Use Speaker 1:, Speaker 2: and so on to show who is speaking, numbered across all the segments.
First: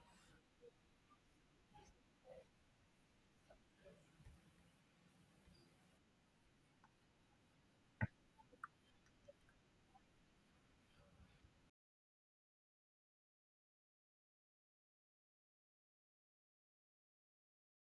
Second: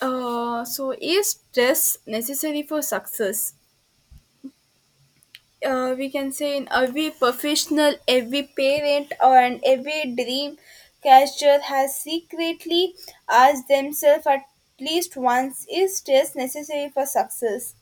Speaker 1: So is stress necessary for success? We can say in every professional, every parent, or and every dream catcher has secretly asked themselves at least once: is stress necessary for success?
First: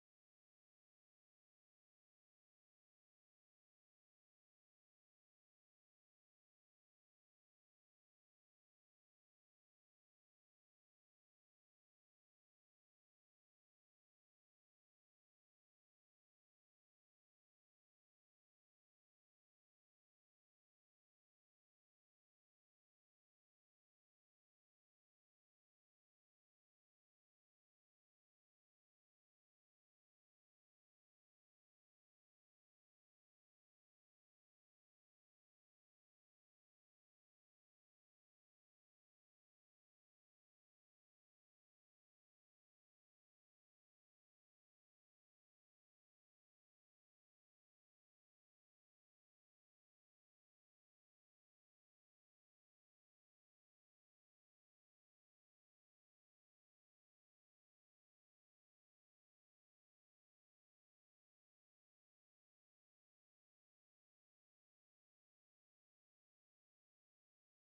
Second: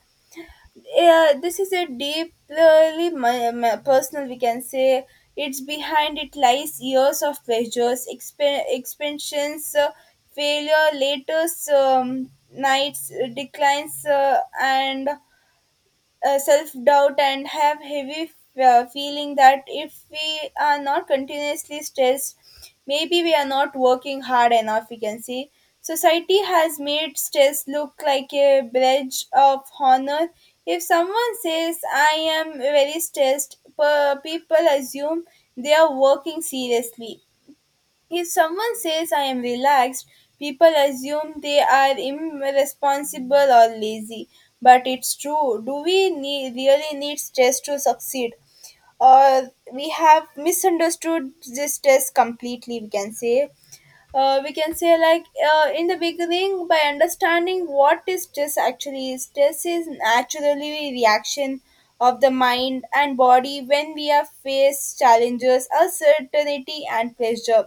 Speaker 1: Yeah, this is a deeply my personal, we can say. It's behind it lies years of pleasures, expansions, failure, latest nights, declines, and self doubt and have heavy feeling that if we are not continuously stressed maybe we are not working hard enough, we can see. Society has made stress look like a badge of honor. If someone says I am very stressed, people assume they are working seriously. If someone says I am relaxed, people assume they are irresponsible or lazy. But it's true. Do we need, really need stress to succeed? Or we have misunderstood this stress completely, we can say. We can say like in the beginning by understanding what is stress actually. Is stress is naturally reaction of the mind and body when we are faced challenges, uncertainty and pressure.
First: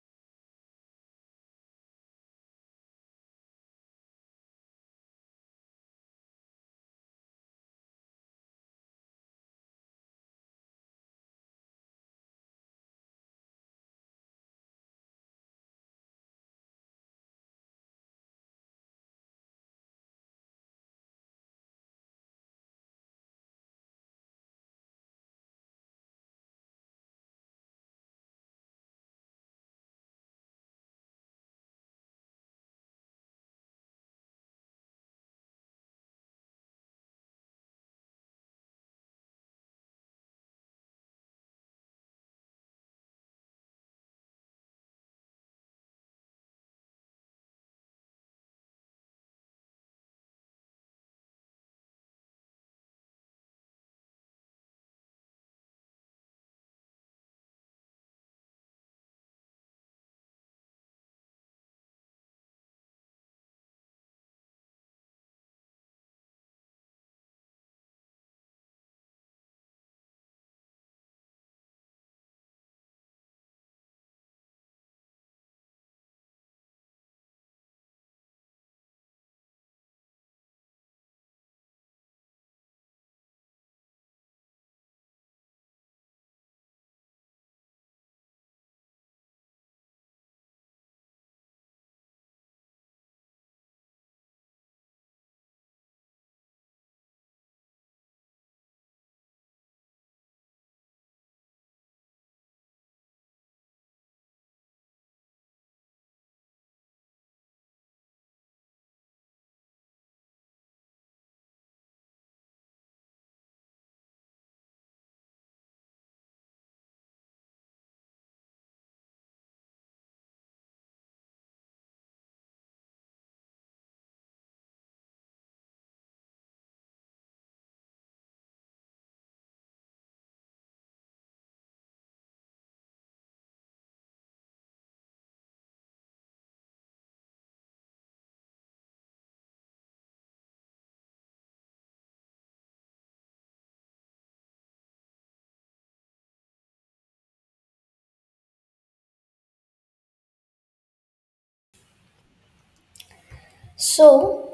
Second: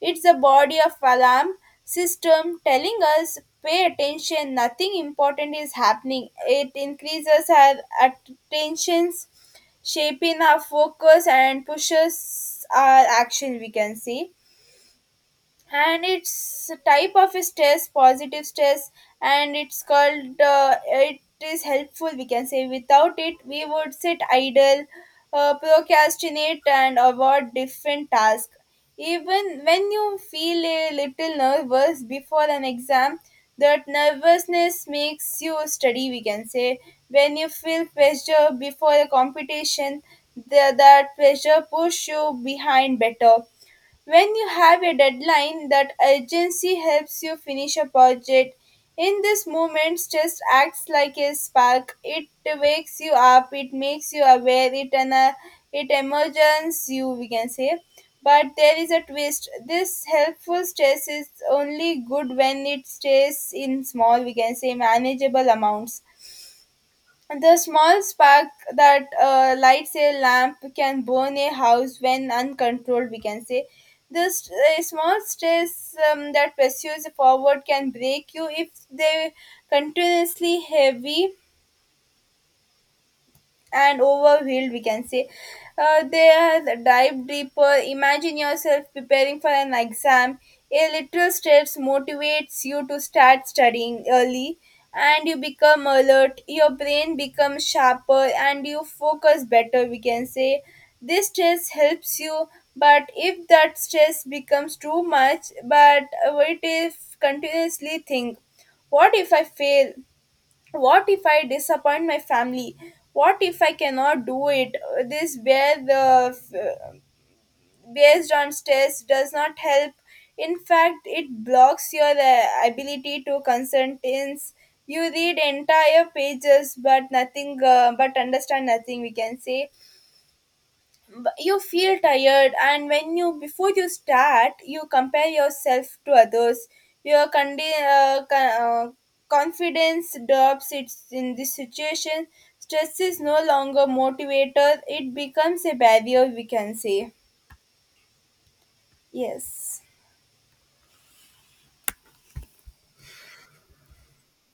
Speaker 1: It's the body of alarm system telling us pay attention, nothing important is happening. It increases our attentions, shaping our focus and pushes our action, we can see. And its type of stress, positive stress, and it's called it is helpful, we can say. Without it, we would sit idle, procrastinate and avoid different tasks. Even when you feel a little nervous before an exam, that nervousness makes you study, we can say. When you feel pressure before a competition, that pressure push you behind better. When you have a deadline, that urgency helps you finish a project. In this moment, stress acts like a spark. It wakes you up, it makes you aware, it emerges you, we can say. But there is a twist. This helpful stress is only good when it stays in small, we can say, manageable amounts. The small spark that lights a lamp can burn a house when uncontrolled, we can say. This small stress that pursues forward can break you if they continuously heavy and overwhelmed, we can say. They have dive deeper. Imagine yourself preparing for an exam. A little steps motivates you to start studying early and you become alert, your brain becomes sharper and you focus better, we can say. This stress helps you, but if that stress becomes too much. But what if continuously think, what if I fail, what if I disappoint my family, what if I cannot do it? This where the based on stress does not help. In fact, it blocks your ability to concentrate. You read entire pages but nothing but understand nothing, we can say. You feel tired and when you before you start you compare yourself to others. Your confidence drops. It's in this situation stress is no longer motivator, it becomes a barrier, we can say. yes
Speaker 2: So,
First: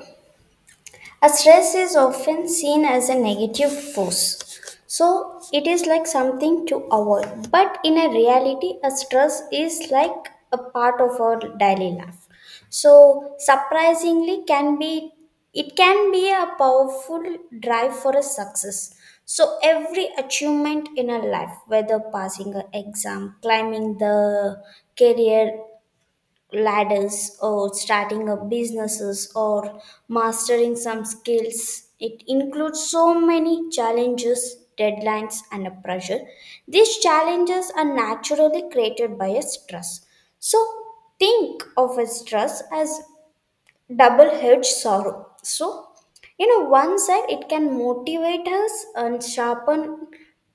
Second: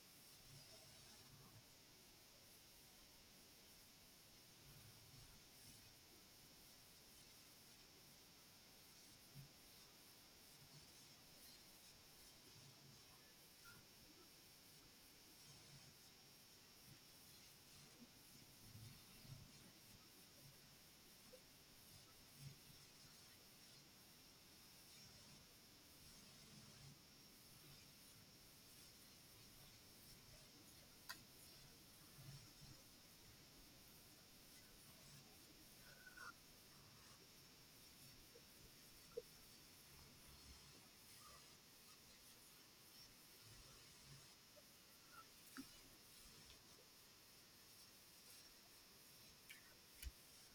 Speaker 2: a stress is often seen as a negative force. So, it is like something to avoid. But in a reality, a stress is like a part of our daily life. So, surprisingly, can be it can be a powerful drive for a success. So, every achievement in our life, whether passing an exam, climbing the career ladders, or starting up businesses, or mastering some skills. It includes so many challenges, deadlines, and a pressure. These challenges are naturally created by a stress. So think of a stress as double edged sorrow. So, one side it can motivate us and sharpen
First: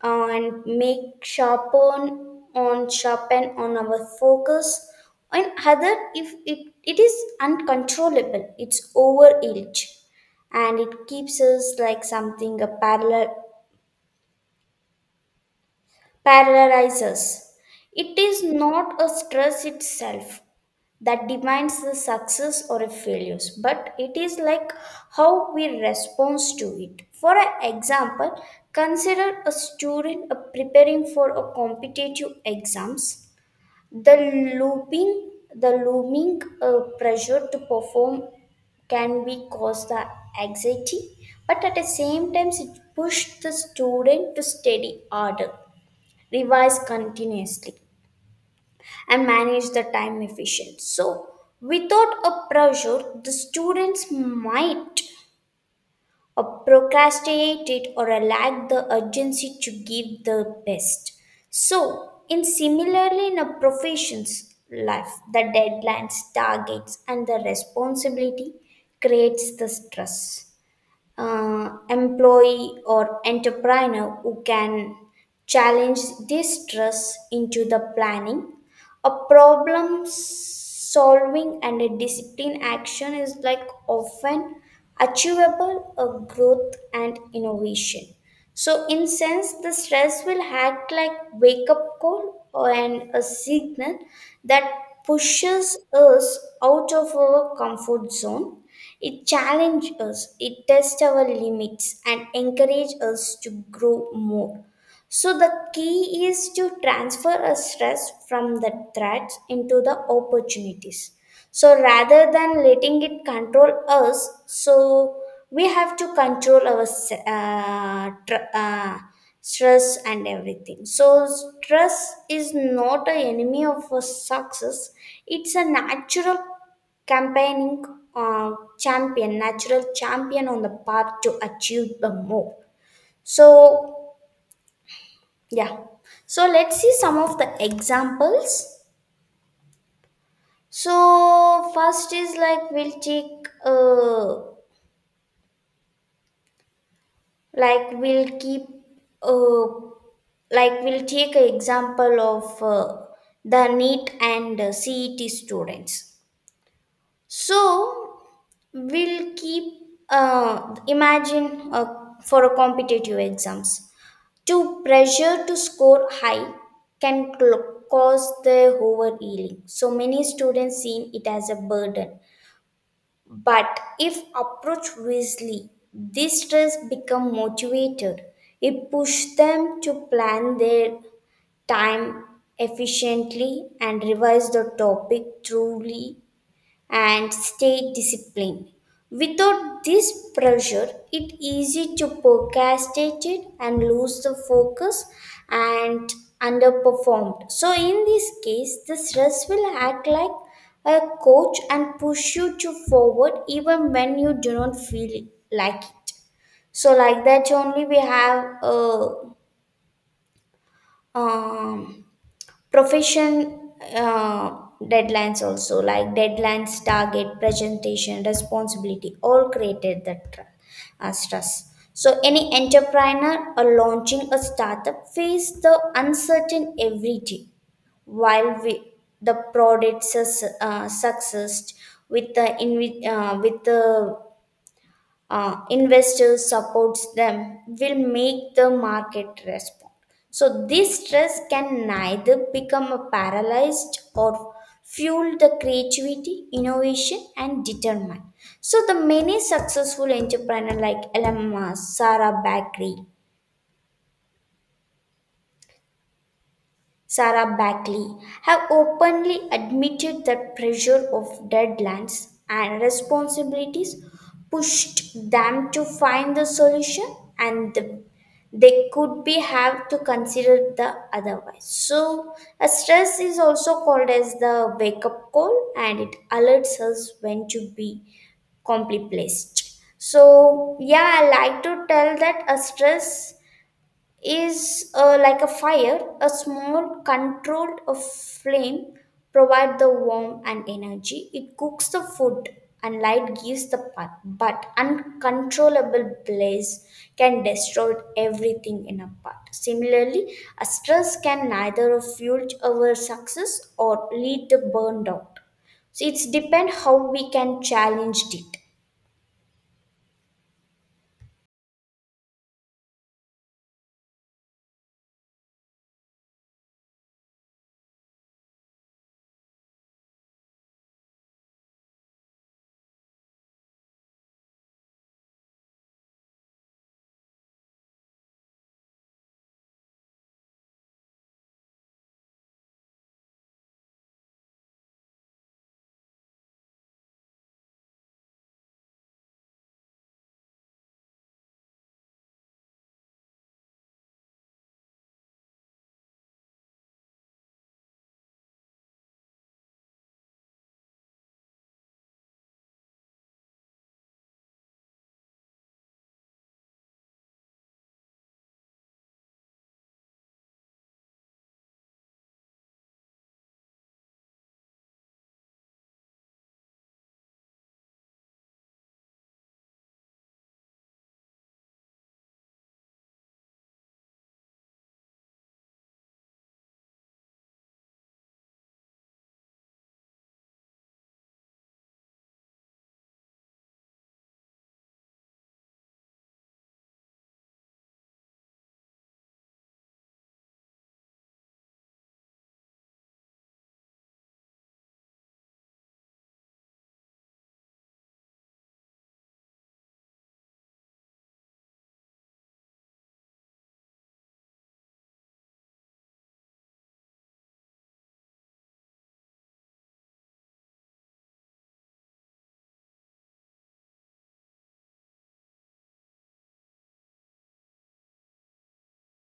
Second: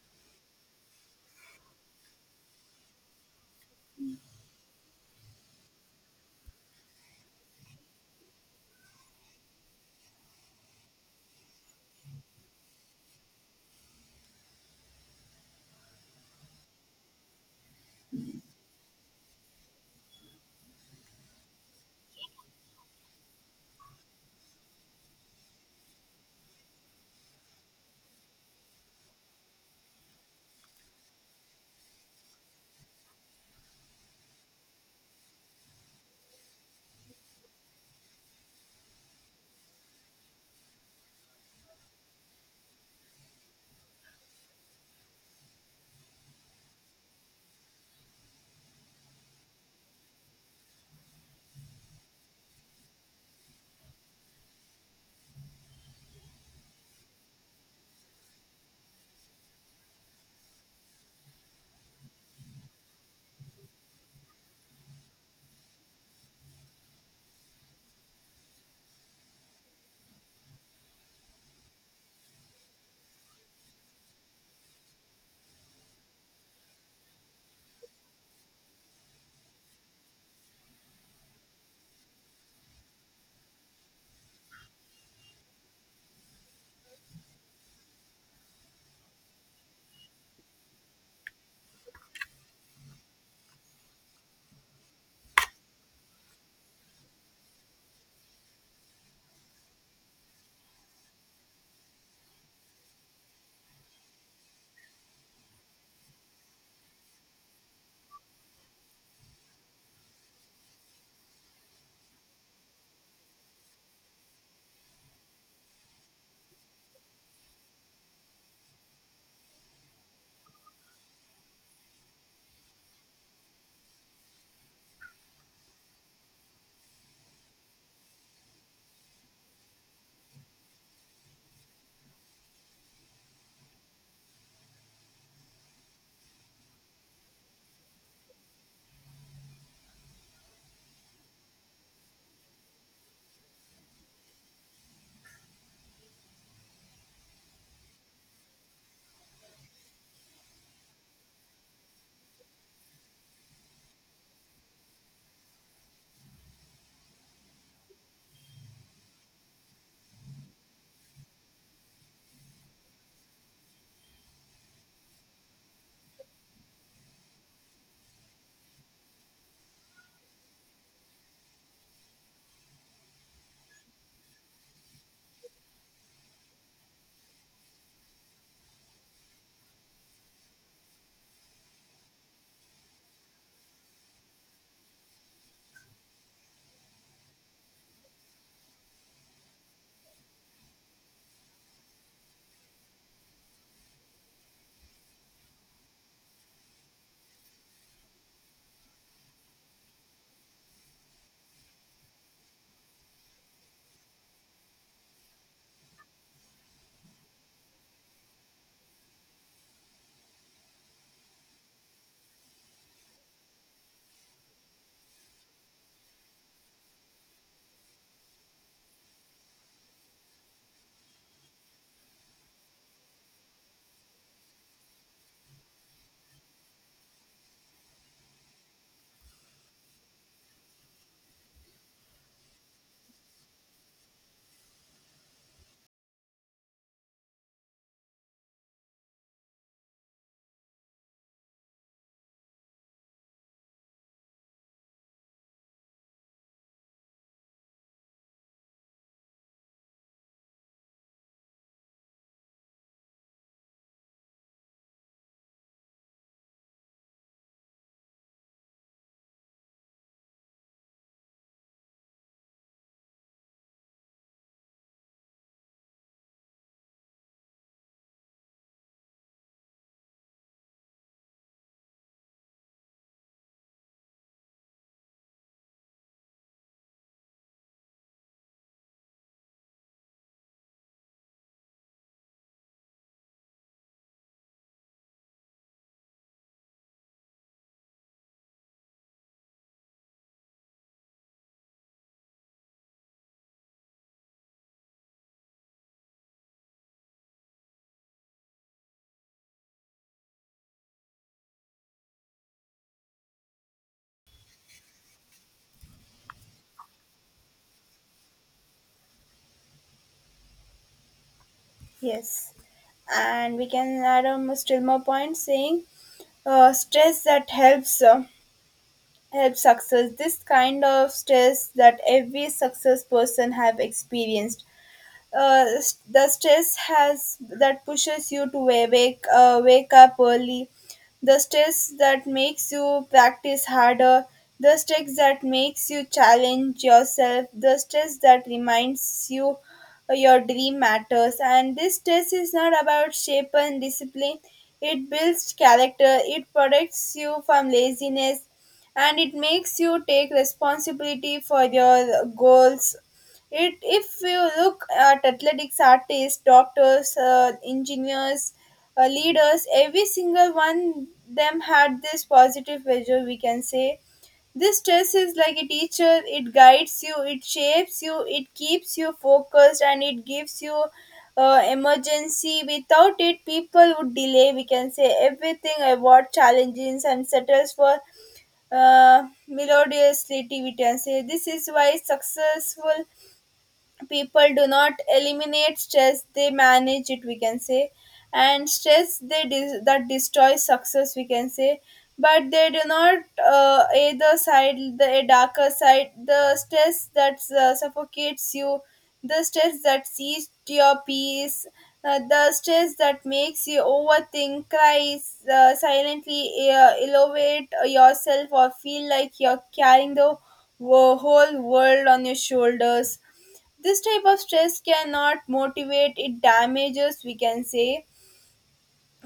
Speaker 2: and make sharpen on sharpen on our focus. And other, if it is uncontrollable, it's over edge and it keeps us like something a parallel paralyzes. It is not a stress itself that defines the success or a failures, but it is like how we respond to it. For an example, consider a student preparing for a competitive exams. The looming pressure to perform can be cause the anxiety, but at the same time, it pushed the student to study harder, revise continuously, and manage the time efficient. So without a pressure the students might procrastinate it or lack the urgency to give the best. So in similarly in a profession's life, the deadlines, targets, and the responsibility creates the stress. Employee or entrepreneur who can challenge this stress into the planning. A problem solving and a discipline action is like often achievable of growth and innovation. So in sense, the stress will act like wake up call or and a signal that pushes us out of our comfort zone. It challenges us, it tests our limits, and encourages us to grow more. So the key is to transfer a stress from the threats into the opportunities. So rather than letting it control us, so we have to control our stress and everything. So stress is not an enemy of a success; it's a natural campaigning uh, champion, natural champion on the path to achieve the more. So yeah. So let's see some of the examples. So first is like we'll take like we'll keep uh like we'll take an example of the NEET and CET students. So we'll keep imagine for a competitive exams. Too pressure to score high can cause the overeating. So many students see it as a burden. But if approached wisely, this stress become motivated. It pushes them to plan their time efficiently and revise the topic truly and stay disciplined. Without this pressure, it easy to procrastinate it and lose the focus and underperformed. So in this case, the stress will act like a coach and push you to forward even when you do not feel like it. So like that only we have a um, profession deadlines, also like deadlines, target, presentation, responsibility, all created that stress. So any entrepreneur or launching a startup face the uncertain every day. While we, the product success with the investors supports them will make the market respond. So this stress can neither become a paralyzed or fuel the creativity, innovation, and determine. So the many successful entrepreneurs like Elon Musk, Sarah Bakery, Sarah Backley have openly admitted that pressure of deadlines and responsibilities pushed them to find the solution and the- they could be have to consider the otherwise. So a stress is also called as the wake up call, and it alerts us when to be complete placed. So yeah, I like to tell that a stress is like a fire, a small controlled flame provide the warmth and energy. It cooks the food and light gives the path, but uncontrollable blaze can destroy everything in a path. Similarly, a stress can neither fuel our success or lead to burned out. So it's depend how we can challenge it.
Speaker 1: yes and we can add on a still more point saying stress that helps help success. This kind of stress that every success person have experienced, uh, the stress has that pushes you to wake up early, the stress that makes you practice harder, the stress that makes you challenge yourself, the stress that reminds you your dream matters. And this stress is not about shape and discipline, it builds character, it protects you from laziness, and it makes you take responsibility for your goals. It, if you look at athletics, artists, doctors, engineers, leaders, every single one them had this positive pressure, we can say. This stress is like a teacher. It guides you, it shapes you, it keeps you focused, and it gives you emergency. Without it, people would delay, we can say, everything, avoid challenges, and settles for melodiously, we can say. This is why successful people do not eliminate stress, they manage it, we can say. And stress they that destroys success, we can say, but they do not. Either side the a darker side, the stress that suffocates you, the stress that sees to your peace, the stress that makes you overthink, cries silently, elevate yourself or feel like you're carrying the whole world on your shoulders. This type of stress cannot motivate, it damages, we can say.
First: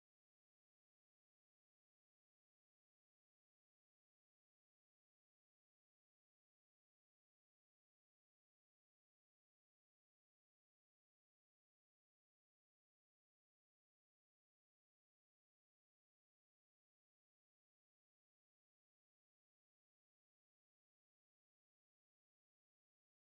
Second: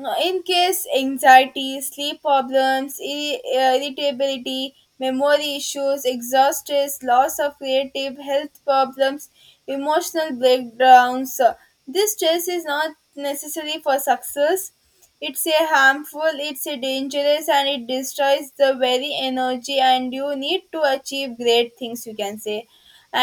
Speaker 1: In case anxiety, sleep problems, irritability, memory issues, exhaust stress, loss of creative, health problems, emotional breakdowns. This stress is not necessary for success, it's a harmful, it's a dangerous and it destroys the very energy and you need to achieve great things, you can say.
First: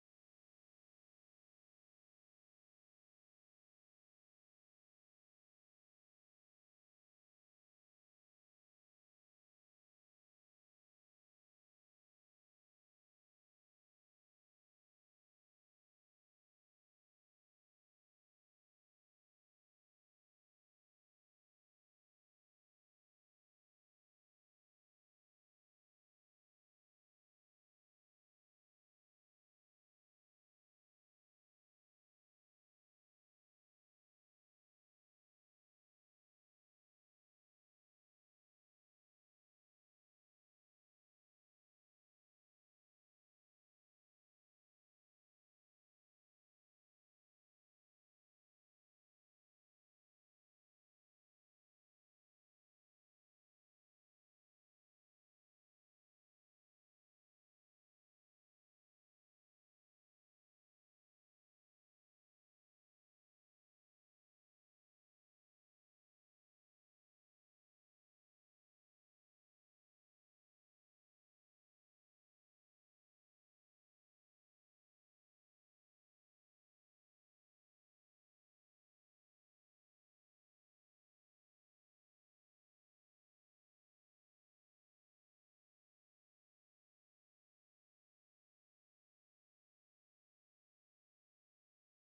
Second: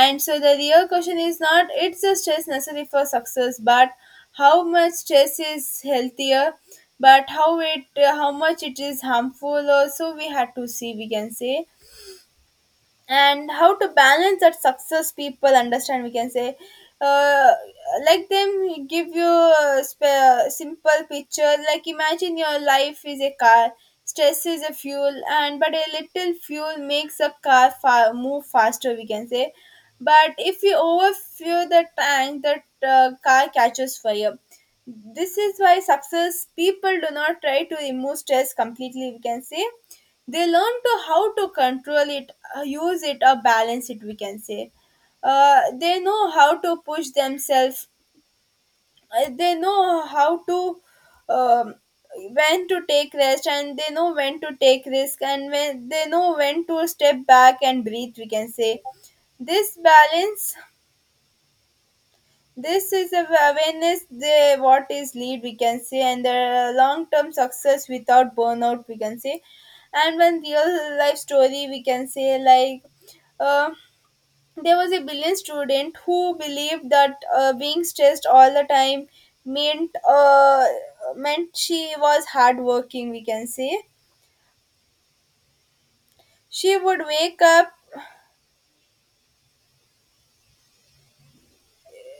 Speaker 1: And so the real question is not it's the stress necessary for success, but how much stress is healthier, but how it how much it is harmful. Also, we had to see, we can say. And how to balance that success people understand, we can say. uh, like them give you a simple picture, like imagine your life is a car, stress is a fuel. And but a little fuel makes a car move faster, we can say. But if you overfuel the tank, the car catches fire. This is why success people do not try to remove stress completely, we can say. They learn to how to control it, use it or balance it, we can say. They know how to push themselves. They know how to um, when to take rest, and they know when to take risk and when they know when to step back and breathe, we can say. This balance, this is a awareness the what is lead, we can say, and the long term success without burnout, we can say. And one real life story we can say, like uh, there was a brilliant student who believed that being stressed all the time meant uh, meant she was hardworking, we can say. She would wake up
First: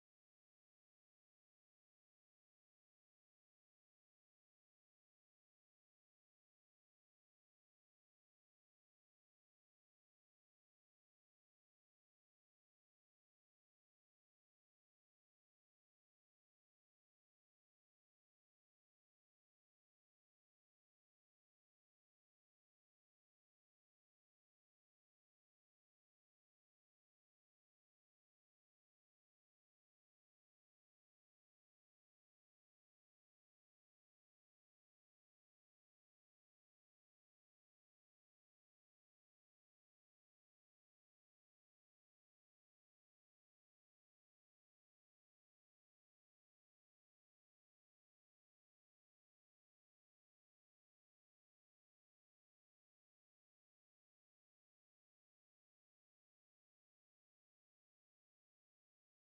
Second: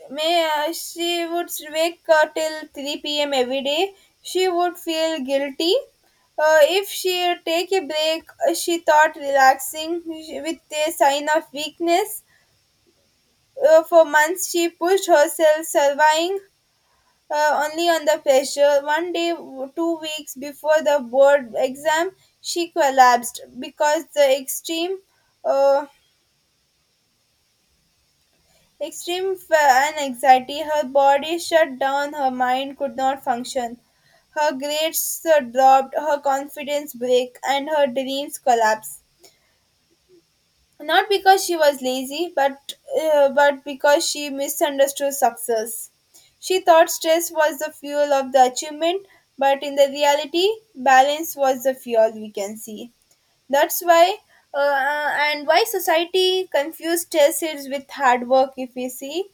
Speaker 1: May she would wake till 3 p.m. every day. She would feel guilty. If she take a break, she thought relaxing with a sign of weakness. For months, she pushed herself, surviving only on the pressure. One day, 2 weeks before the board exam, she collapsed because the extreme uh, extreme fear and anxiety, her body shut down, her mind could not function. Her grades dropped, her confidence broke, and her dreams collapsed. Not because she was lazy, but because she misunderstood success. She thought stress was the fuel of the achievement, but in the reality, balance was the fuel, we can see. That's why, and why society confused stress with hard work, if we see.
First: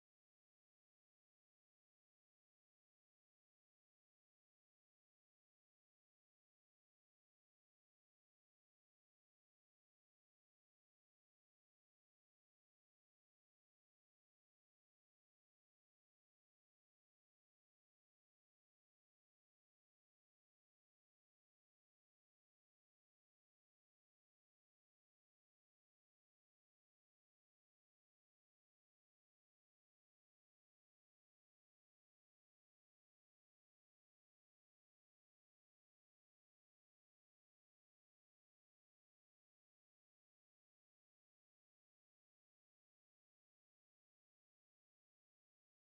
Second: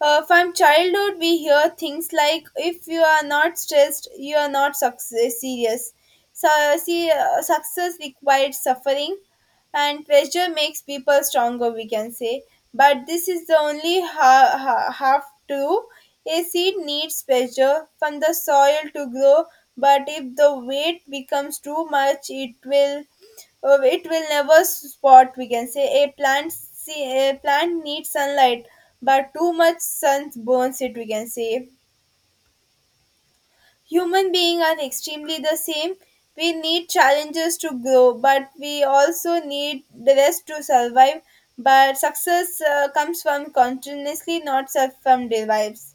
Speaker 1: From childhood, we hear things like if you are not stressed, you are not serious. So, see, success requires suffering, and pressure makes people stronger, we can say. But this is the only half true. A seed needs pressure from the soil to grow, but if the weight becomes too much, it will never spot, we can say. A plant see, a plant needs sunlight, but too much sun burns it, we can say. Human beings are extremely the same. We need challenges to grow, but we also need the rest to survive. But success comes from continuously not self from derives.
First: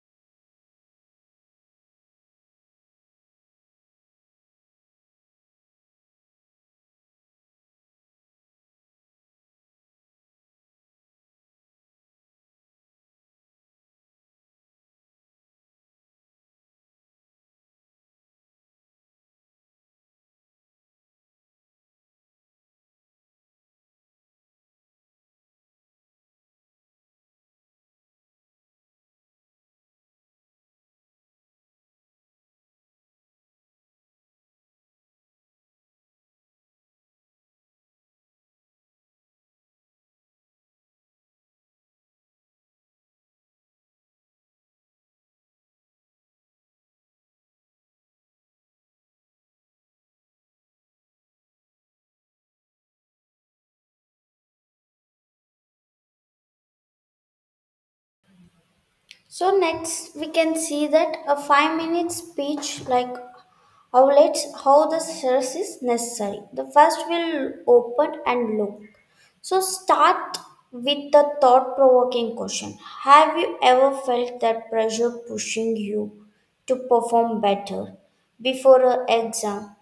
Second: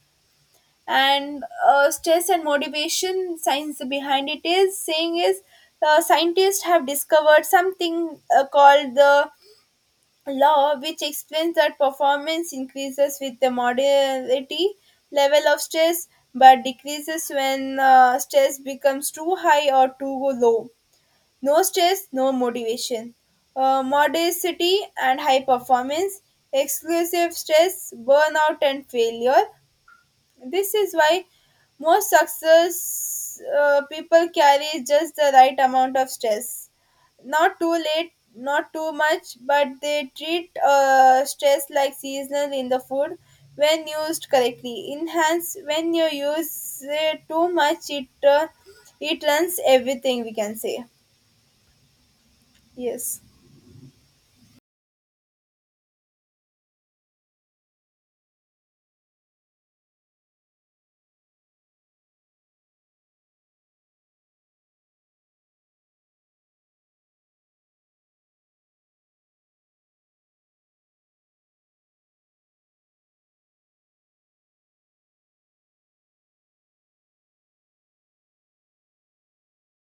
Speaker 1: And stress and motivation science behind it is saying is scientists have discovered something called the law which explains that performance increases with the moderate level of stress but decreases when stress becomes too high or too low. No stress no motivation, modesty and high performance, exclusive stress burnout and failure. This is why most success people carry just the right amount of stress. Not too late, not too much, but they treat stress like seasonal in the food when used correctly. Enhance when you use it too much, it runs everything, we can say. Yes.
Speaker 2: So next we can see that a 5 minute speech like outlets how the stress is necessary. The first will open and look. So start with the thought provoking question. Have you ever felt that pressure pushing you to perform better before an exam,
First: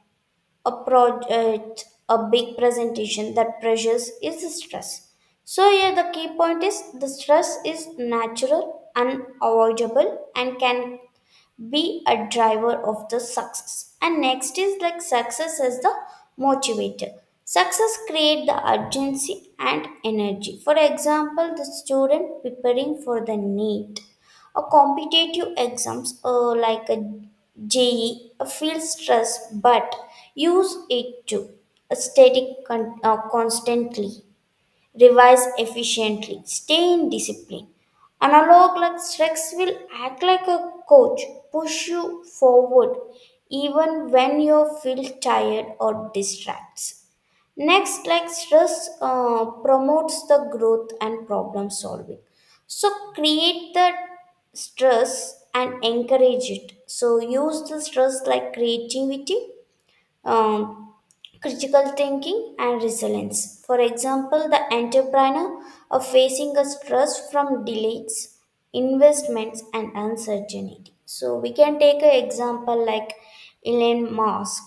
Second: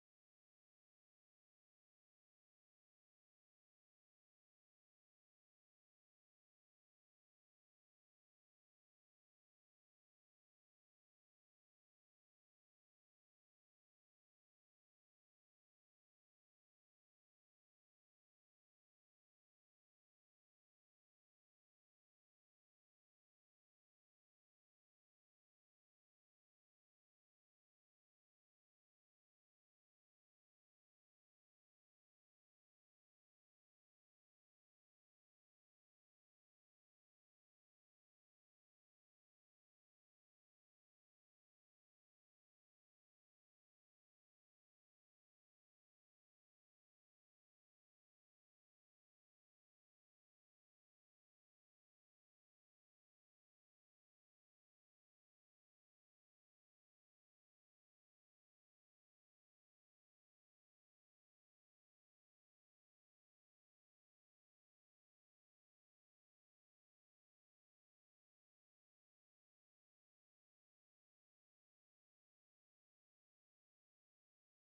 Speaker 2: a project, a big presentation, that pressures is stress. So here the key point is the stress is natural, unavoidable, and can be a driver of the success. And next is like success as the motivator. Success create the urgency and energy. For example, the student preparing for the need, a competitive exams like a JE feel stress but use it to study constantly, revise efficiently, stay in discipline. Analog like Strex will act like a coach, push you forward even when you feel tired or distracts. Next, like stress promotes the growth and problem solving. So create the stress and encourage it. So use the stress like creativity. Um, Critical thinking and resilience. For example, the entrepreneur are facing a stress from delays, investments, and uncertainty. So we can take an example like Elon Musk,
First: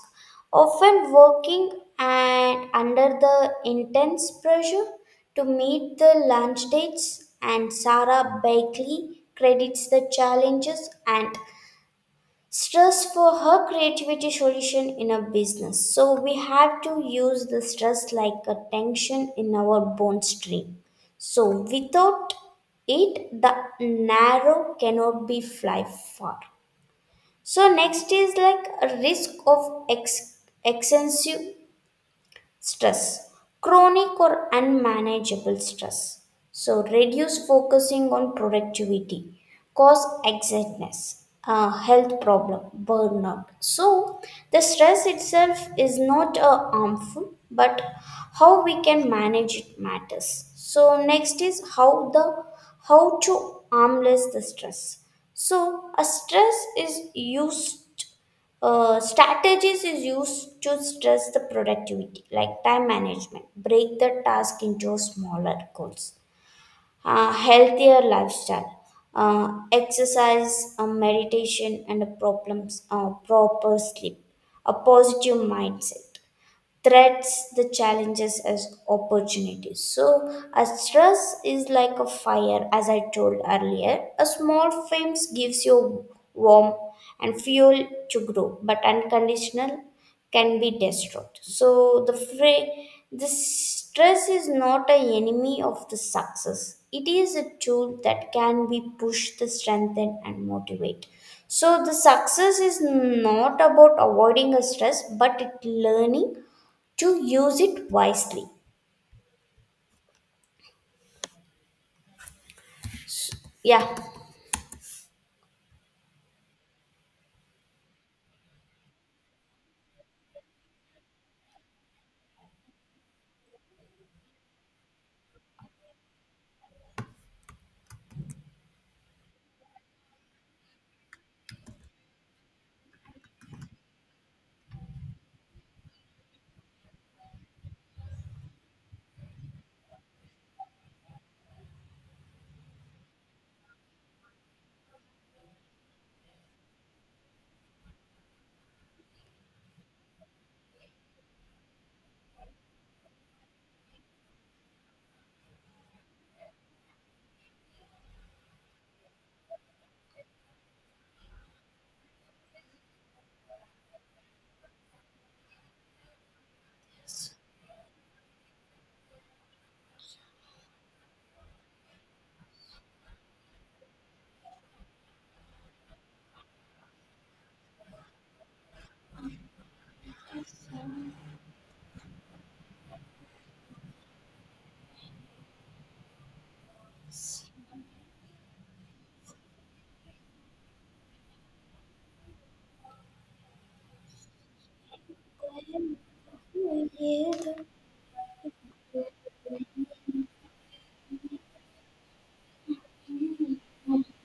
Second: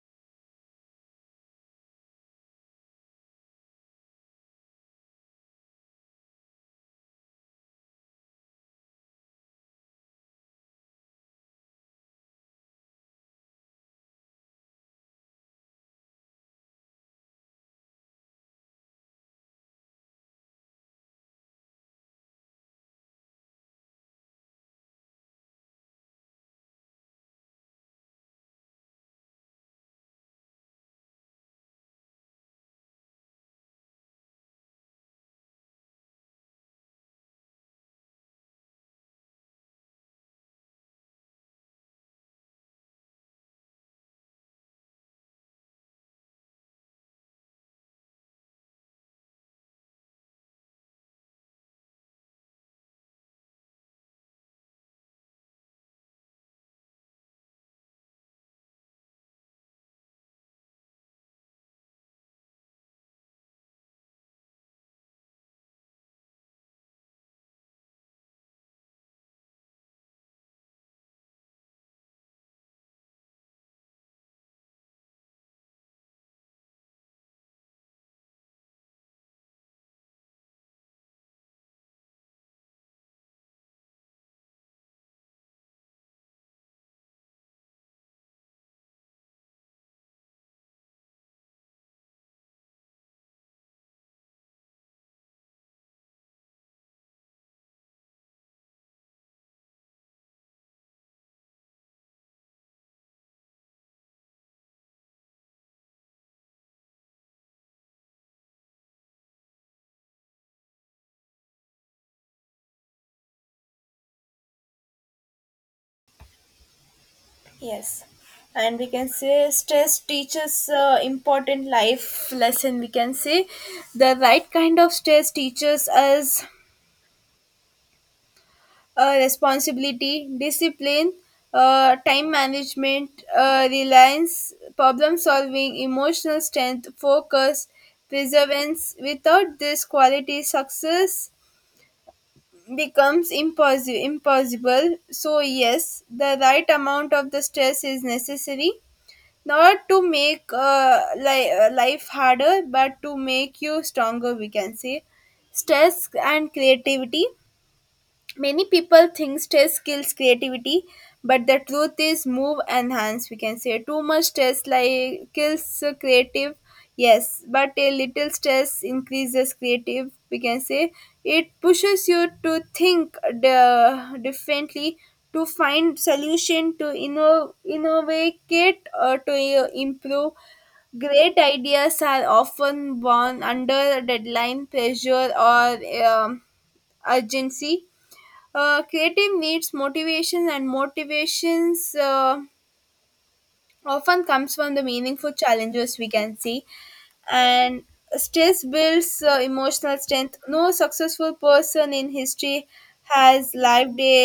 Speaker 2: often working and under the intense pressure to meet the launch dates, and Sarah Bakley credits the challenges and stress for her creativity solution in a business. So we have to use the stress like a tension in our bone string. So without it, the narrow cannot be fly far. So next is like a risk of extensive stress, chronic or unmanageable stress. So, reduce focusing on productivity, cause anxieties, health problem, burnout. So, the stress itself is not harmful, but how we can manage it matters. So, next is how to harmless the stress. So, a stress is used strategies is used to stress the productivity, like time management, break the task into smaller goals, healthier lifestyle, exercise, meditation, and a problems, proper sleep, a positive mindset, threats the challenges as opportunities. So a stress is like a fire, as I told earlier, a small flame gives you warmth and fuel to grow, but unconditional can be destroyed. So the fra- the stress is not an enemy of the success, it is a tool that can be pushed to strengthen and motivate. So the success is not about avoiding a stress but it learning to use it wisely. Yeah.
Speaker 1: Yes, and we can say stress teaches important life lesson, we can say. The right kind of stress teaches us responsibility, discipline, time management, reliance, problem solving, emotional strength, focus, perseverance. Without this quality, success becomes impossible. Impossible. So yes, the right amount of the stress is necessary not to make life harder but to make you stronger, we can say. Stress and creativity, many people think stress kills creativity, but the truth is move enhance. We can say too much stress like kills creative. Yes, but a little stress increases creative, we can say. It pushes you to think the differently, to find solution to innovate or to improve. Great ideas are often born under deadline pressure or um, urgency. Creative needs motivation, and motivations often comes from the meaningful challenges, we can see. And stress builds emotional strength. No successful person in history has lived a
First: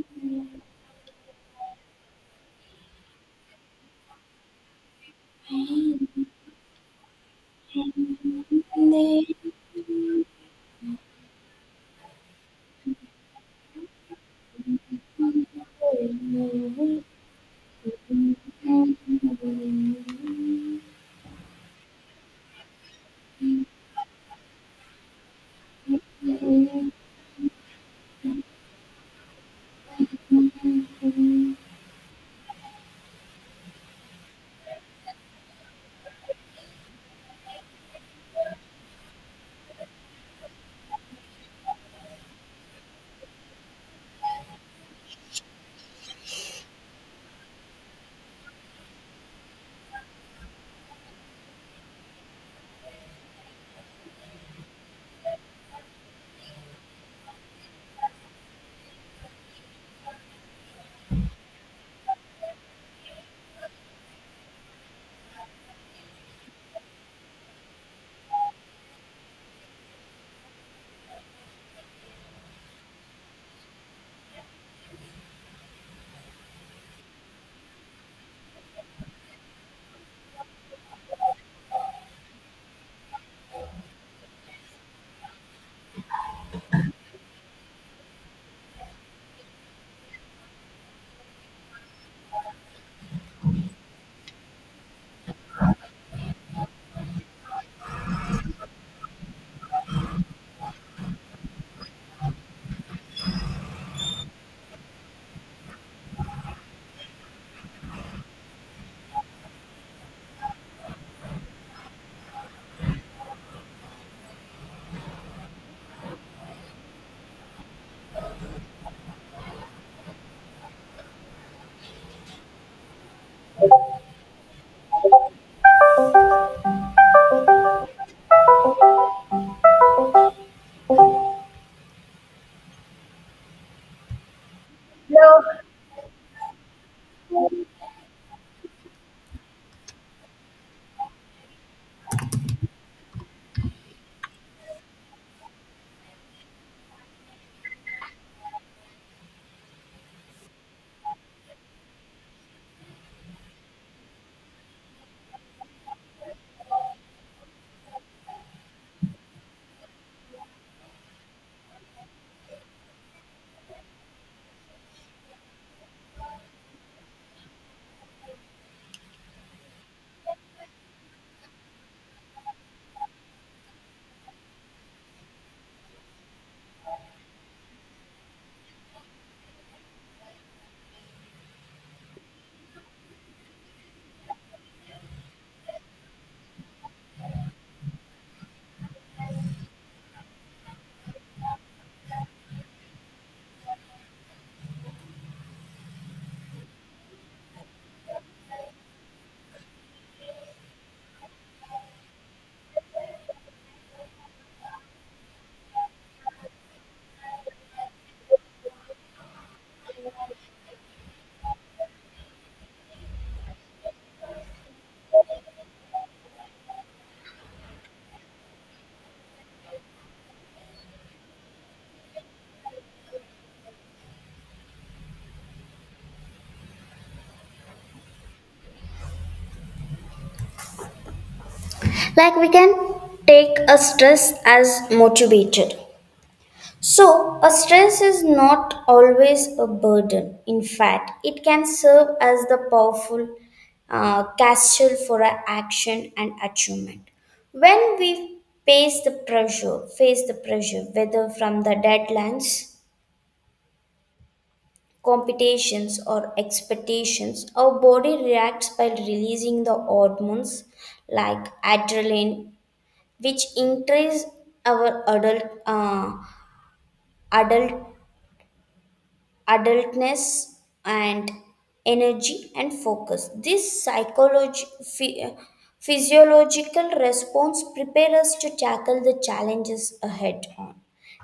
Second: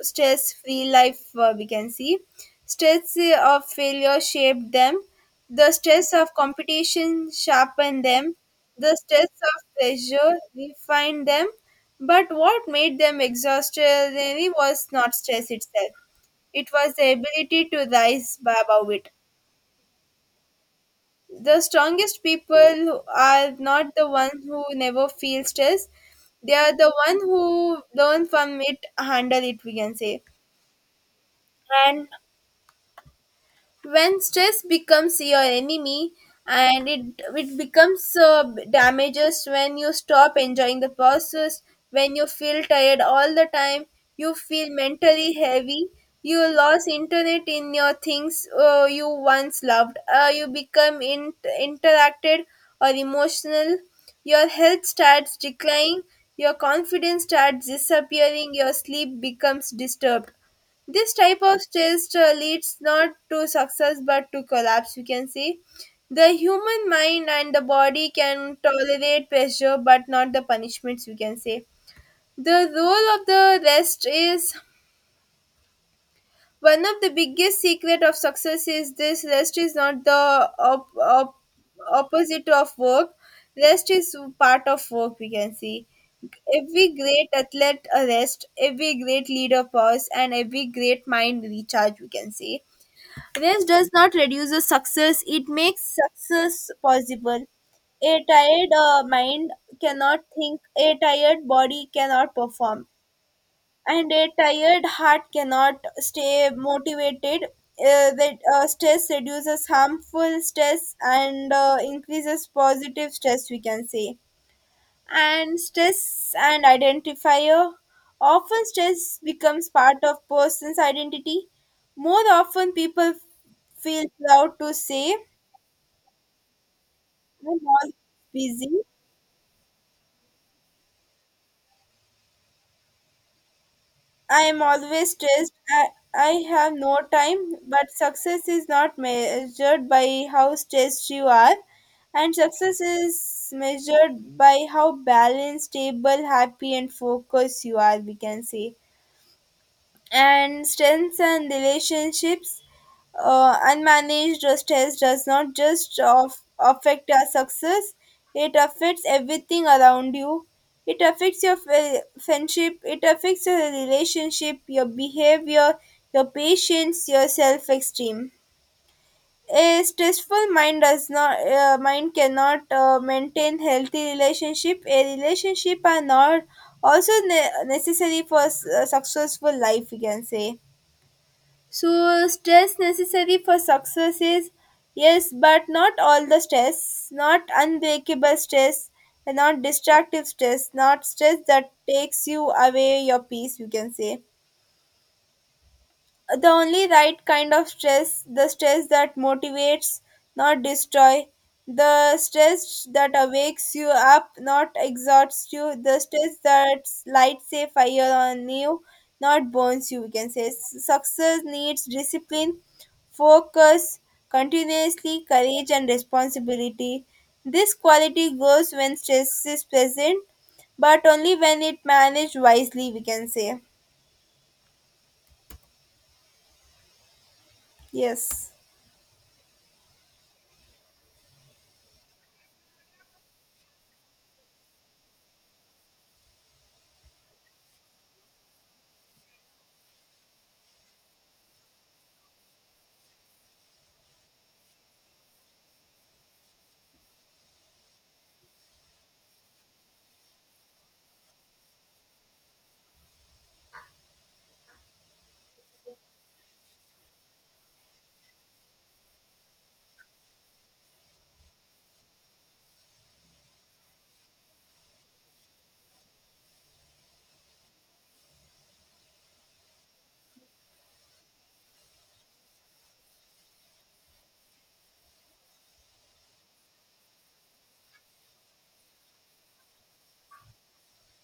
Speaker 1: stress free life, we can see. Stress of failure shaped them, the stress of competition sharpened them, the stress of pressure refined them. But what made them extraordinary was not stress itself. It was the ability to rise above it. The strongest people are not the one who never feel stress. They are the one who learn from it, handle it, we can say. And when stress becomes your enemy, and it becomes damages, when you stop enjoying the process, when you feel tired all the time, you feel mentally heavy, you lose internet in your things, you once loved, you become interacted or emotional, your health starts declining, your confidence starts disappearing, your sleep becomes disturbed. This type of stress leads not to success but to collapse, you can see. The human mind and the body can tolerate pressure but not the punishments, you can say. The role of the rest is one of the biggest secret of success is this: rest is not the opposite of work. Rest is part of work, we can see. Every great athlete a rest, every great leader pause, and every great mind recharge, we can say. Race does not reduce the success, it makes success possible. A tired mind cannot think, a tired body cannot perform, and a tired heart cannot stay motivated. That stress reduces harmful stress and increases positive stress, we can say. And stress and identifier, often stress becomes part of person's identity. More often people feel proud to say I'm always busy, I am always stressed, I have no time. But success is not measured by how stressed you are, and success is measured by how balanced, stable, happy and focused you are, we can say. And strengthen relationships. Unmanaged stress does not just affect our success, it affects everything around you. It affects your friendship, it affects your relationship, your behavior, your patience, your self esteem. A stressful mind does not mind cannot maintain healthy relationship. A relationship are not also necessary for a successful life, we can say. So, stress necessary for success is yes, but not all the stress, not unbreakable stress, and not destructive stress, not stress that takes you away your peace, you can say. The only right kind of stress, the stress that motivates, not destroy, the stress that awakes you up, not exhausts you, the stress that lights a fire on you, not burns you, we can say. Success needs discipline, focus, continuously, courage and responsibility. This quality grows when stress is present, but only when it managed wisely, we can say. Yes.
Speaker 2: Like we can take a stress as motivated. So, a stress is not always a burden. In fact, it can serve as the powerful castle for our action and achievement. When we face the pressure, whether from the deadlines, competitions, or expectations, our body reacts by releasing the hormones like adrenaline, which increase our adult adultness and energy and focus. This phy- uh, physiological response prepare us to tackle the challenges ahead on.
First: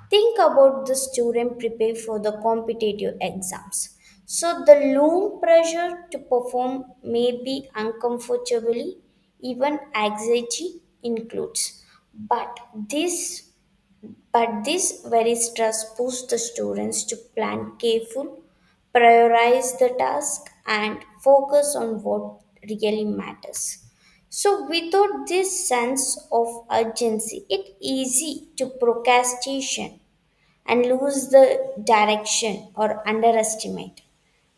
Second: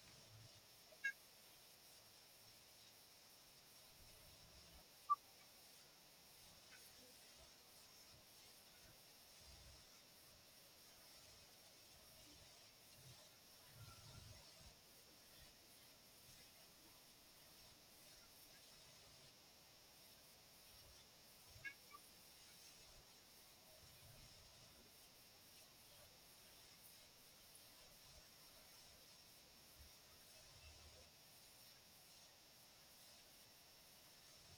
Speaker 2: Think about the student prepare for the competitive exams. So the loom pressure to perform may be uncomfortably, even anxiety includes. But this but this very stress pushed the students to plan careful, prioritize the task, and focus on what really matters. So without this sense of urgency, it easy to procrastination and lose the direction or underestimate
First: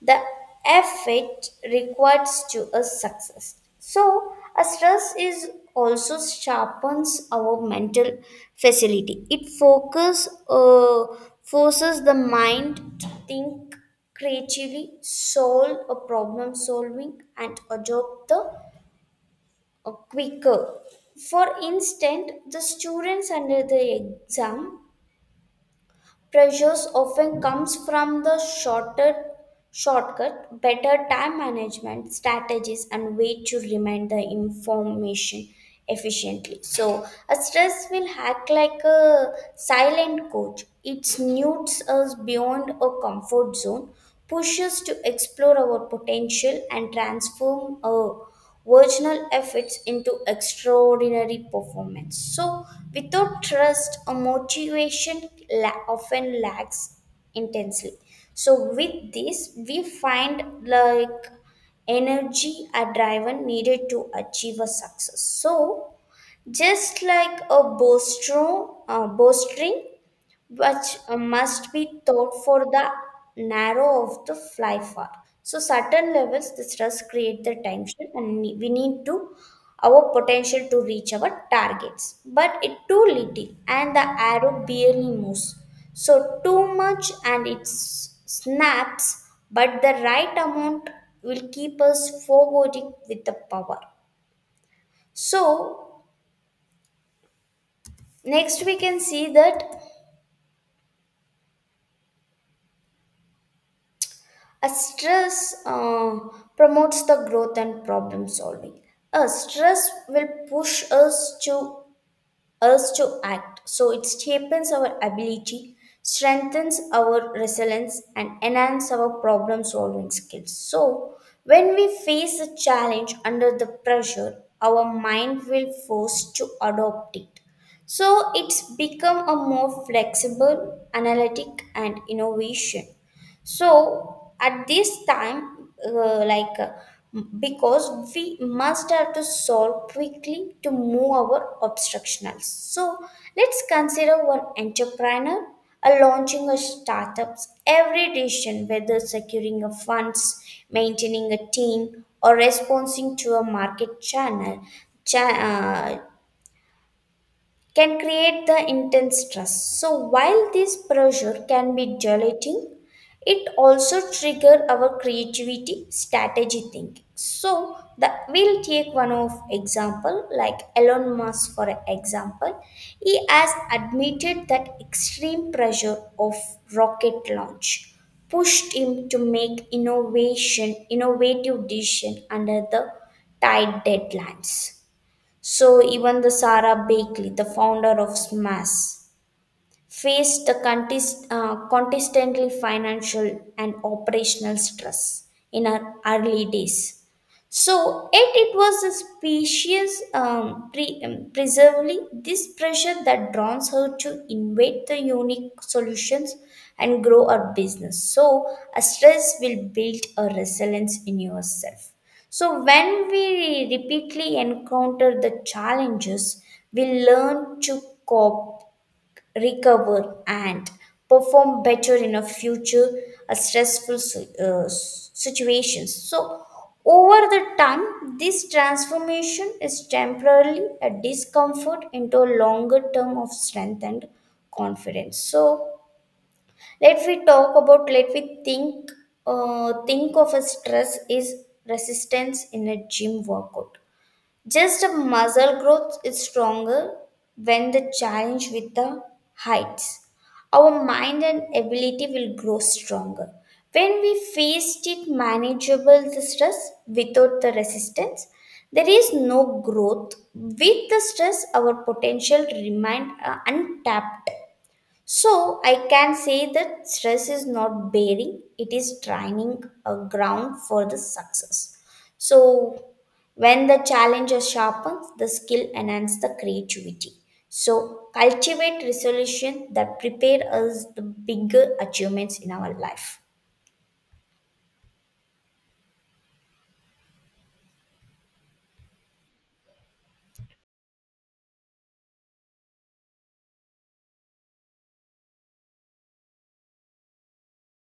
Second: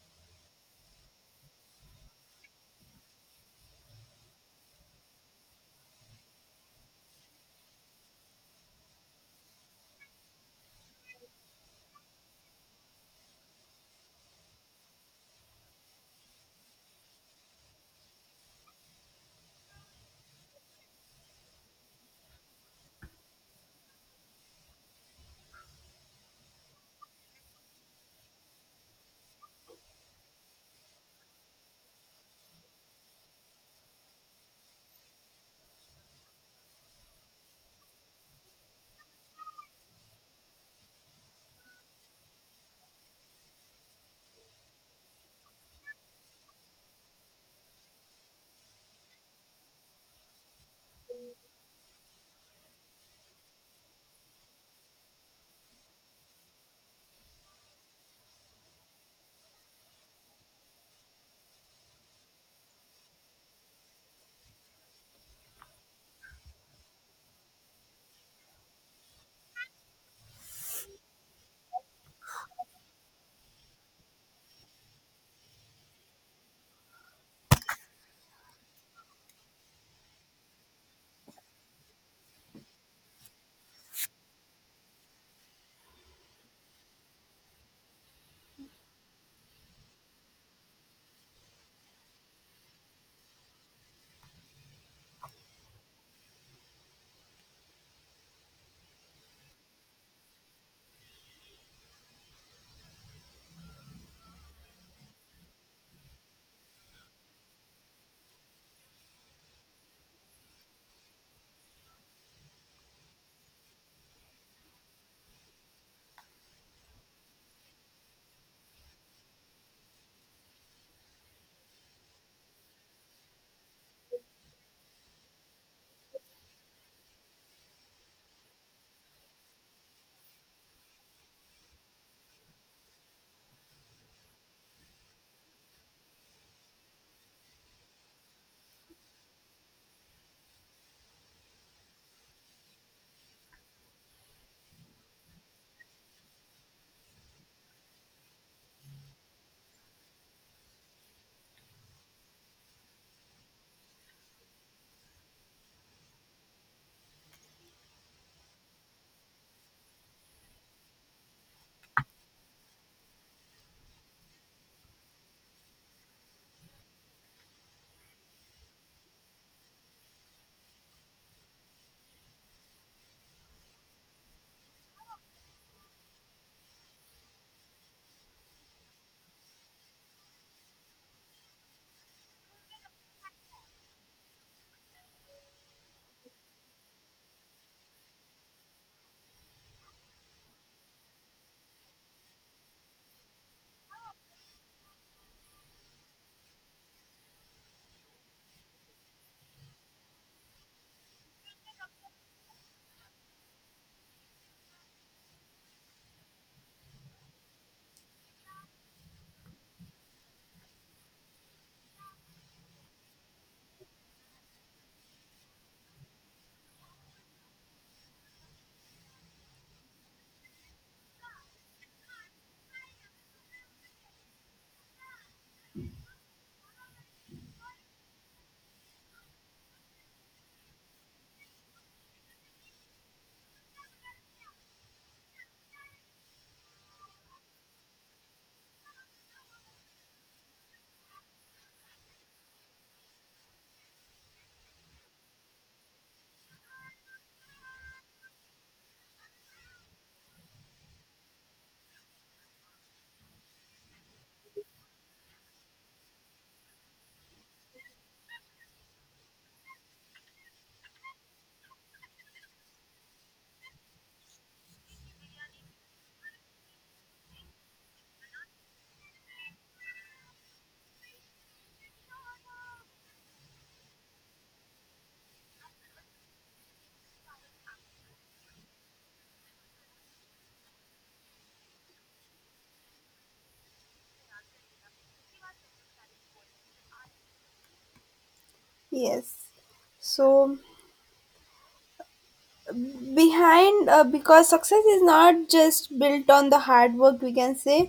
Speaker 2: the effort required to a success. So, a stress is also sharpens our mental facility. It focus forces the mind to think creatively, solve a problem solving, and adopt the quicker. For instance, the students under the exam pressures often comes from the shorter shortcut, better time management strategies and way to remind the information efficiently. So a stress will act like a silent coach, it snoots us beyond a comfort zone, pushes to explore our potential, and transform us virginal efforts into extraordinary performance. So, without trust, a motivation often lacks intensely. So, with this, we find like energy are driven needed to achieve a success. So, just like a bowstring, which must be thought for the narrow of the fly far. So certain levels, the stress create the tension, and we need to our potential to reach our targets. But it too little, and the arrow barely moves. So too much, and it snaps. But the right amount will keep us forwarding with the power. So next we can see that a stress promotes the growth and problem solving. A stress will push us to act. So it shapes our ability, strengthens our resilience, and enhance our problem solving skills. So when we face a challenge under the pressure, our mind will force to adopt it. So it's become a more flexible, analytic, and innovation. So at this time because we must have to solve quickly to move our obstructionals. So let's consider one entrepreneur a launching a startups, every decision whether securing a funds, maintaining a team, or responding to a market channel cha- uh, can create the intense stress. So while this pressure can be deleting, it also trigger our creativity, strategy thinking. We'll take one of example like Elon Musk for example. He has admitted that extreme pressure of rocket launch pushed him to make innovative decision under the tight deadlines. So even the Sarah Bakley, the founder of SMAS, faced the consistently financial and operational stress in her early days. So, yet it was a preservely this pressure that draws her to invent the unique solutions and grow her business. So, a stress will build a resilience in yourself. So, when we repeatedly encounter the challenges, we learn to cope recover and perform better in a future a situations. So over the time this transformation is temporarily a discomfort into a longer term of strength and confidence. So let we think of a stress is resistance in a gym workout, just a muscle growth is stronger when the challenge with the heights. Our mind and ability will grow stronger. When we faced it manageable the stress without the resistance, there is no growth. With the stress, our potential remained untapped. So I can say that stress is not bearing, it is training a ground for the success. So when the challenge sharpens the skill enhances the creativity. So cultivate resolution that prepare us the bigger achievements in our life.
Speaker 1: Yes. So behind because success is not just built on the hard work, we can say,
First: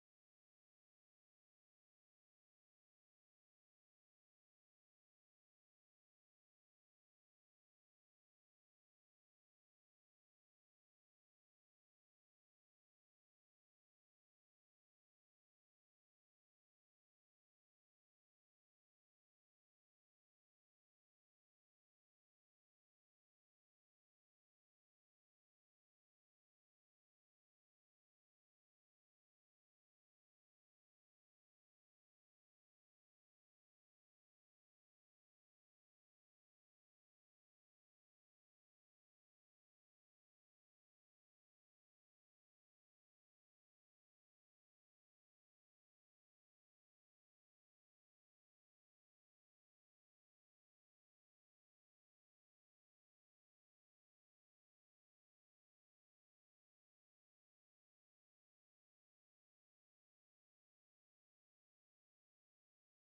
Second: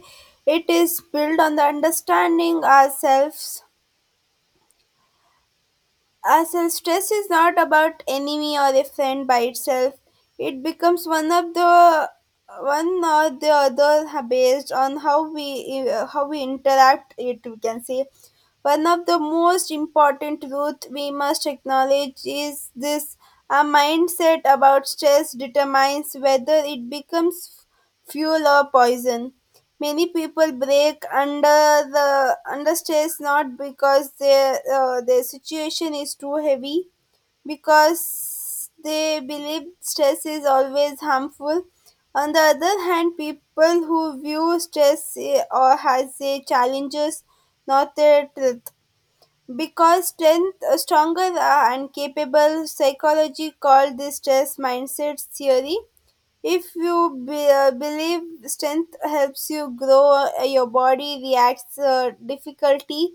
Speaker 1: it is built on the understanding ourselves. Self stress is not about enemy or a friend by itself. It becomes one of the one or the other based on how we how we interact it, we can say. One of the most important truth we must acknowledge is this: our mindset about stress determines whether it becomes fuel or poison. Many people break under the under stress not because their situation is too heavy, because they believe stress is always harmful. On the other hand, people who view stress or as a challenges, not their truth, because strength stronger are incapable. Psychology called this stress mindset theory. If you believe strength helps you grow, your body reacts difficulty,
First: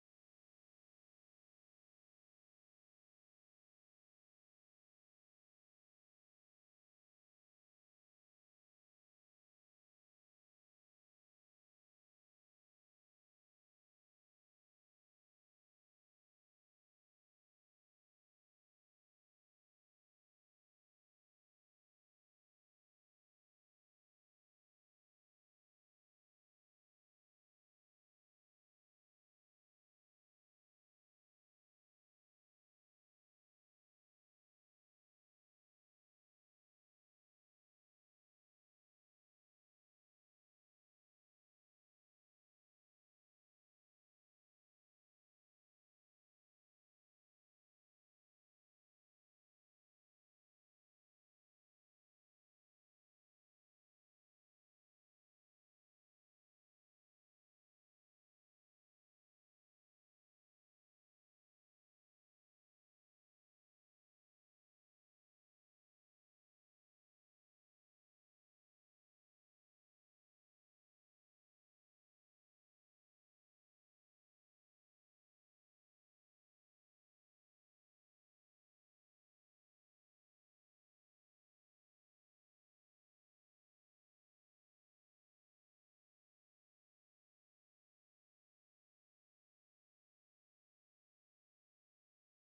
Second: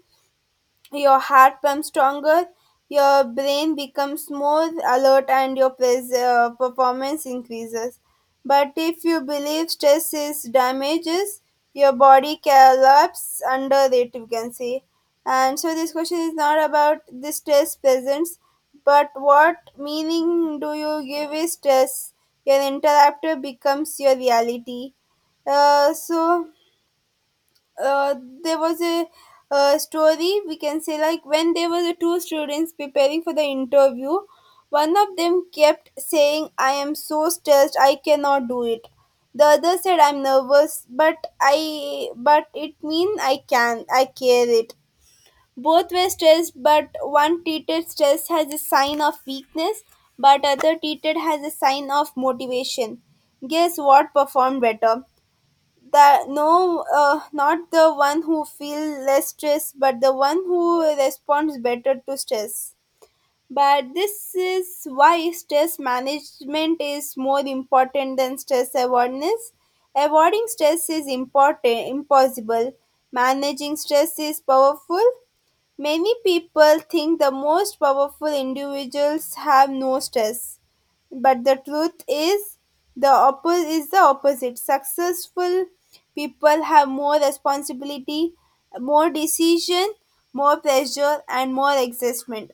Speaker 1: your heart pumps stronger, your brain becomes more alert, and your performance increases. But if you believe stress is damages, your body collapses under it, you can say. And so this question is not about the stress presence, but what meaning do you give is stress? Your interrupter becomes your reality. So uh, there was a story, we can say, like when there were two students preparing for the interview. One of them kept saying I am so stressed, I cannot do it. The other said I'm nervous, but I, but it mean I can, I care it. Both were stressed, but one treated stress as a sign of weakness, but other treated as a sign of motivation. Guess what performed better? That no, not the one who feel less stress, but the one who responds better to stress. But this is why stress management is more important than stress awareness. Avoiding stress is important impossible, managing stress is powerful. Many people think the most powerful individuals have no stress, but the truth is the is the opposite. Successful people have more responsibility, more decision, more pressure, and more excitement.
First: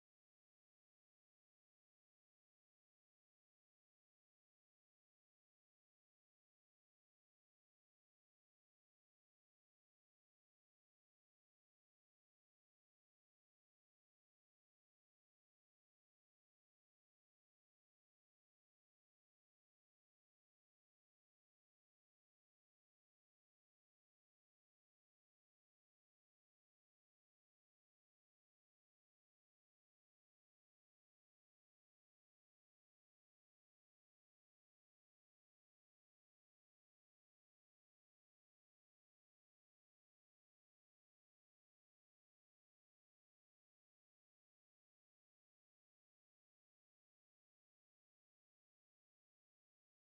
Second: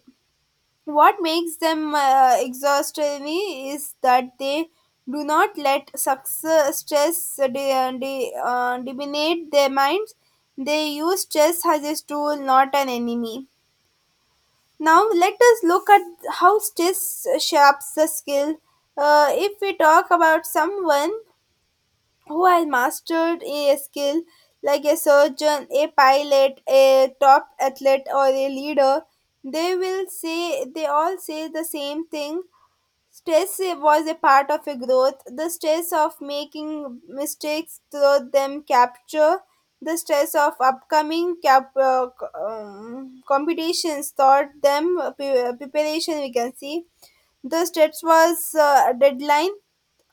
Speaker 1: What makes them exhaustingly is that they do not let success stress dominate their minds. They use stress as a tool, not an enemy. Now let us look at how stress shapes the skill. If we talk about someone who has mastered a skill like a surgeon, a pilot, a top athlete, or a leader, they all say the same thing. Stress was a part of a growth. The stress of making mistakes through them capture, the stress of upcoming competitions taught them preparation, we can see. The stress was deadline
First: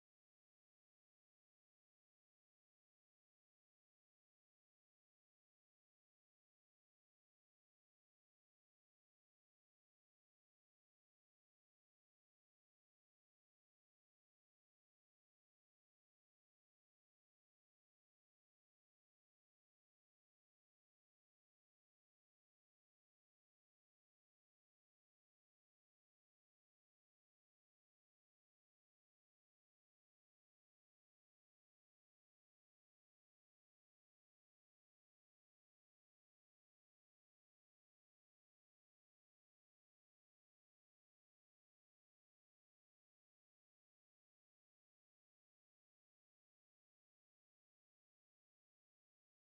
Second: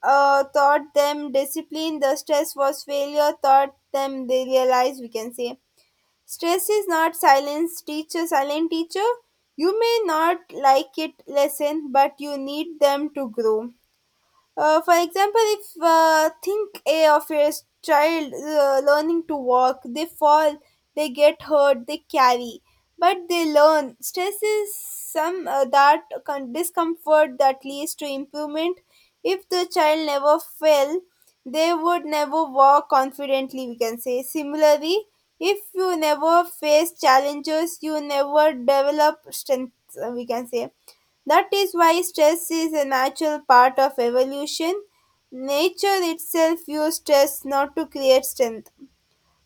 Speaker 1: taught them discipline. The stress was failure taught them they realize, we can say. Stress is not silence teacher, silent teacher. You may not like it lesson, but you need them to grow. For example, if think a of a child learning to walk, they fall, they get hurt, they carry, but they learn. Stress is some that discomfort that leads to improvement. If the child never fell, they would never walk confidently, we can say. Similarly, if you never face challenges, you never develop strength. We can say that is why stress is a natural part of evolution. Nature itself used stress not to create strength.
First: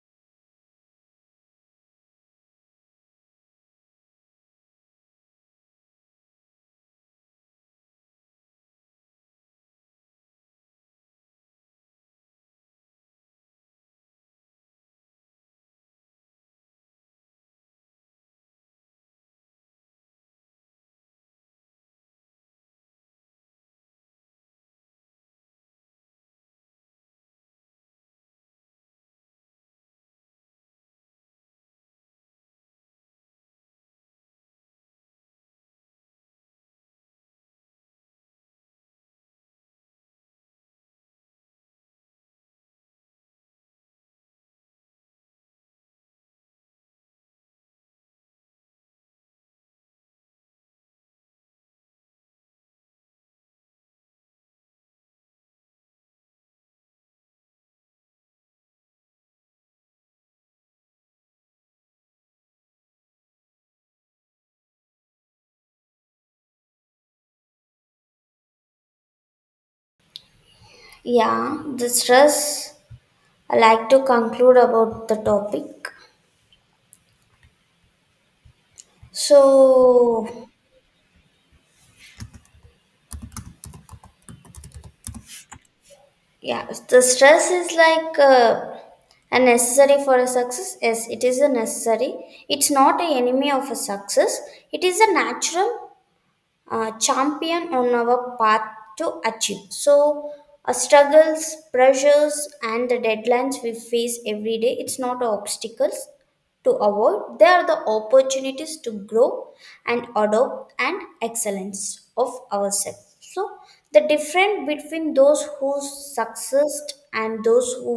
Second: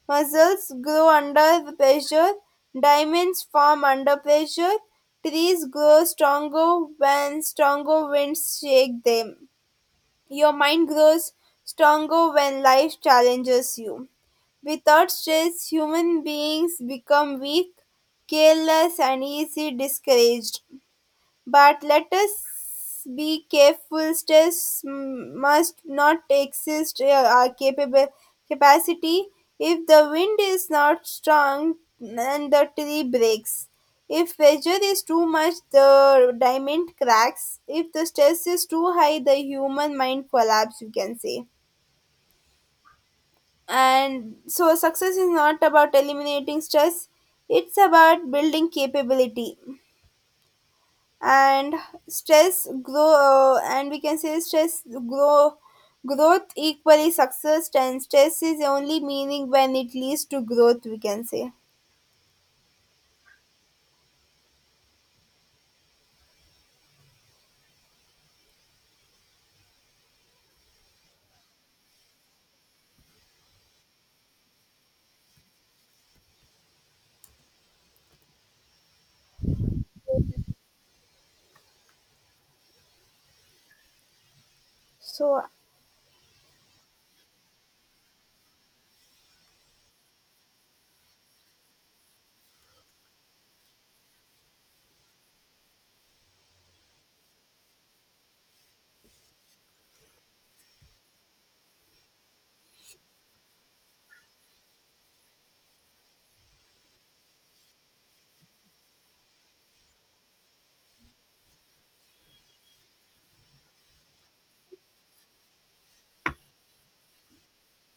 Speaker 1: Muscles grow under pressure, diamonds form under pressure, trees grow stronger when stronger winds shake them. Your mind grows stronger when life challenges you. Without stress, human beings become weak, careless, and easily discouraged. But let us be careful. Stress must not exist our capable capacity. If the wind is not strong and the tree breaks. If pressure is too much, the diamond cracks. If the stress is too high, the human mind collapse, you can say. And so, success is not about eliminating stress, it's about building capability. And stress grow growth equally success, and stress is only meaning when it leads to growth, we can say.
Speaker 2: Yeah, the stress I like to conclude about the topic. So
Speaker 1: So
Speaker 2: yeah, the stress is like a necessary for a success. Yes, it is a necessary. It's not an enemy of a success. It is a natural champion on our path to achieve. So, struggles, pressures, and the deadlines we face every day, it's not obstacles to avoid. They are the opportunities to grow and adopt and excellence of ourselves. So, the difference between those who succeeded and those who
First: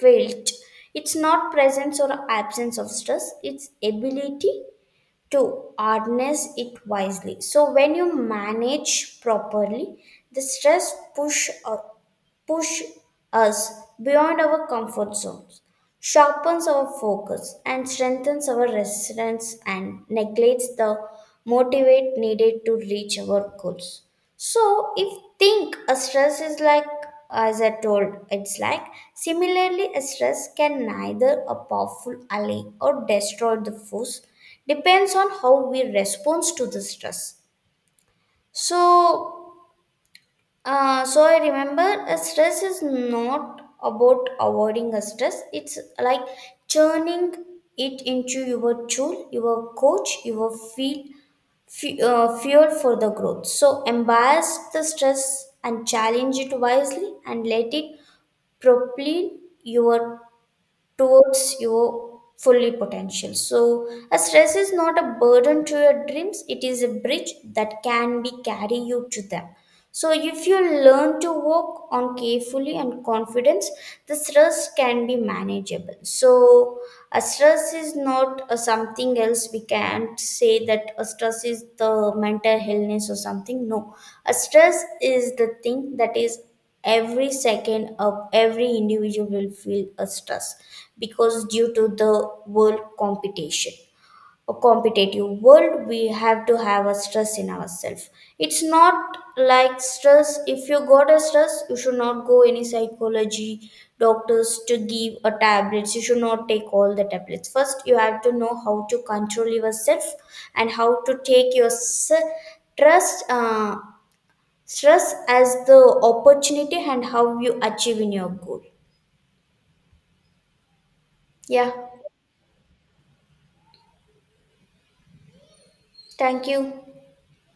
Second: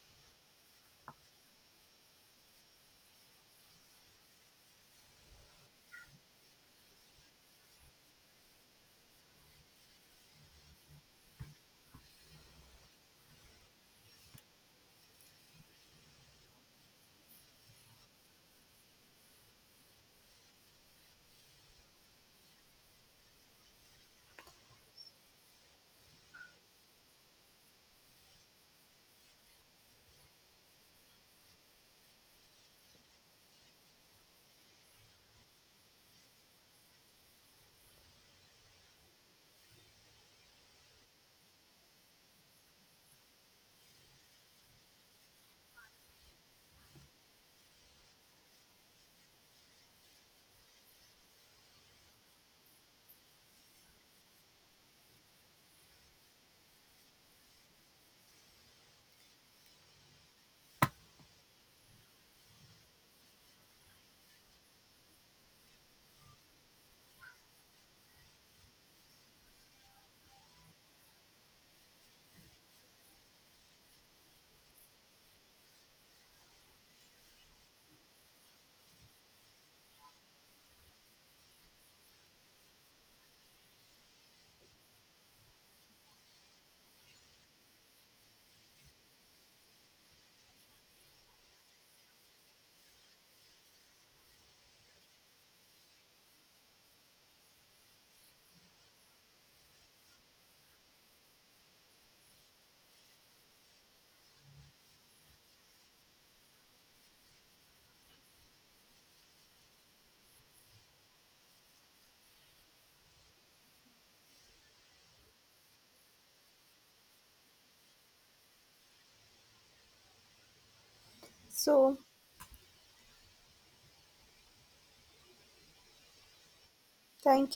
Speaker 2: failed, it's not presence or absence of stress, it's ability to harness it wisely. So when you manage properly, the stress push push us beyond our comfort zones, sharpens our focus, and strengthens our resilience and neglects the motivate needed to reach our goals. So, if think a stress is like, as I told, it's like similarly, a stress can neither a powerful ally or destroy the force, depends on how we respond to the stress. So, so I remember a stress is not about avoiding a stress. It's like turning it into your tool, your coach, your fuel for the growth. So embrace the stress and challenge it wisely and let it propel your towards your fully potential. So a stress is not a burden to your dreams. It is a bridge that can be carry you to them. So, if you learn to work on carefully and confidence, the stress can be manageable. So, a stress is not a something else. We can't say that a stress is the mental illness or something. No, a stress is the thing that is every second of every individual will feel a stress because due to the world competition a competitive world, we have to have a stress in ourselves. It's not like stress. If you got a stress, you should not go any psychology doctors to give a tablets. You should not take all the tablets. First, you have to know how to control yourself and how to take your s- trust stress as the opportunity and how you achieve in your goal. Yeah.
Speaker 1: so,
Speaker 2: Thank you.
Speaker 1: thank you.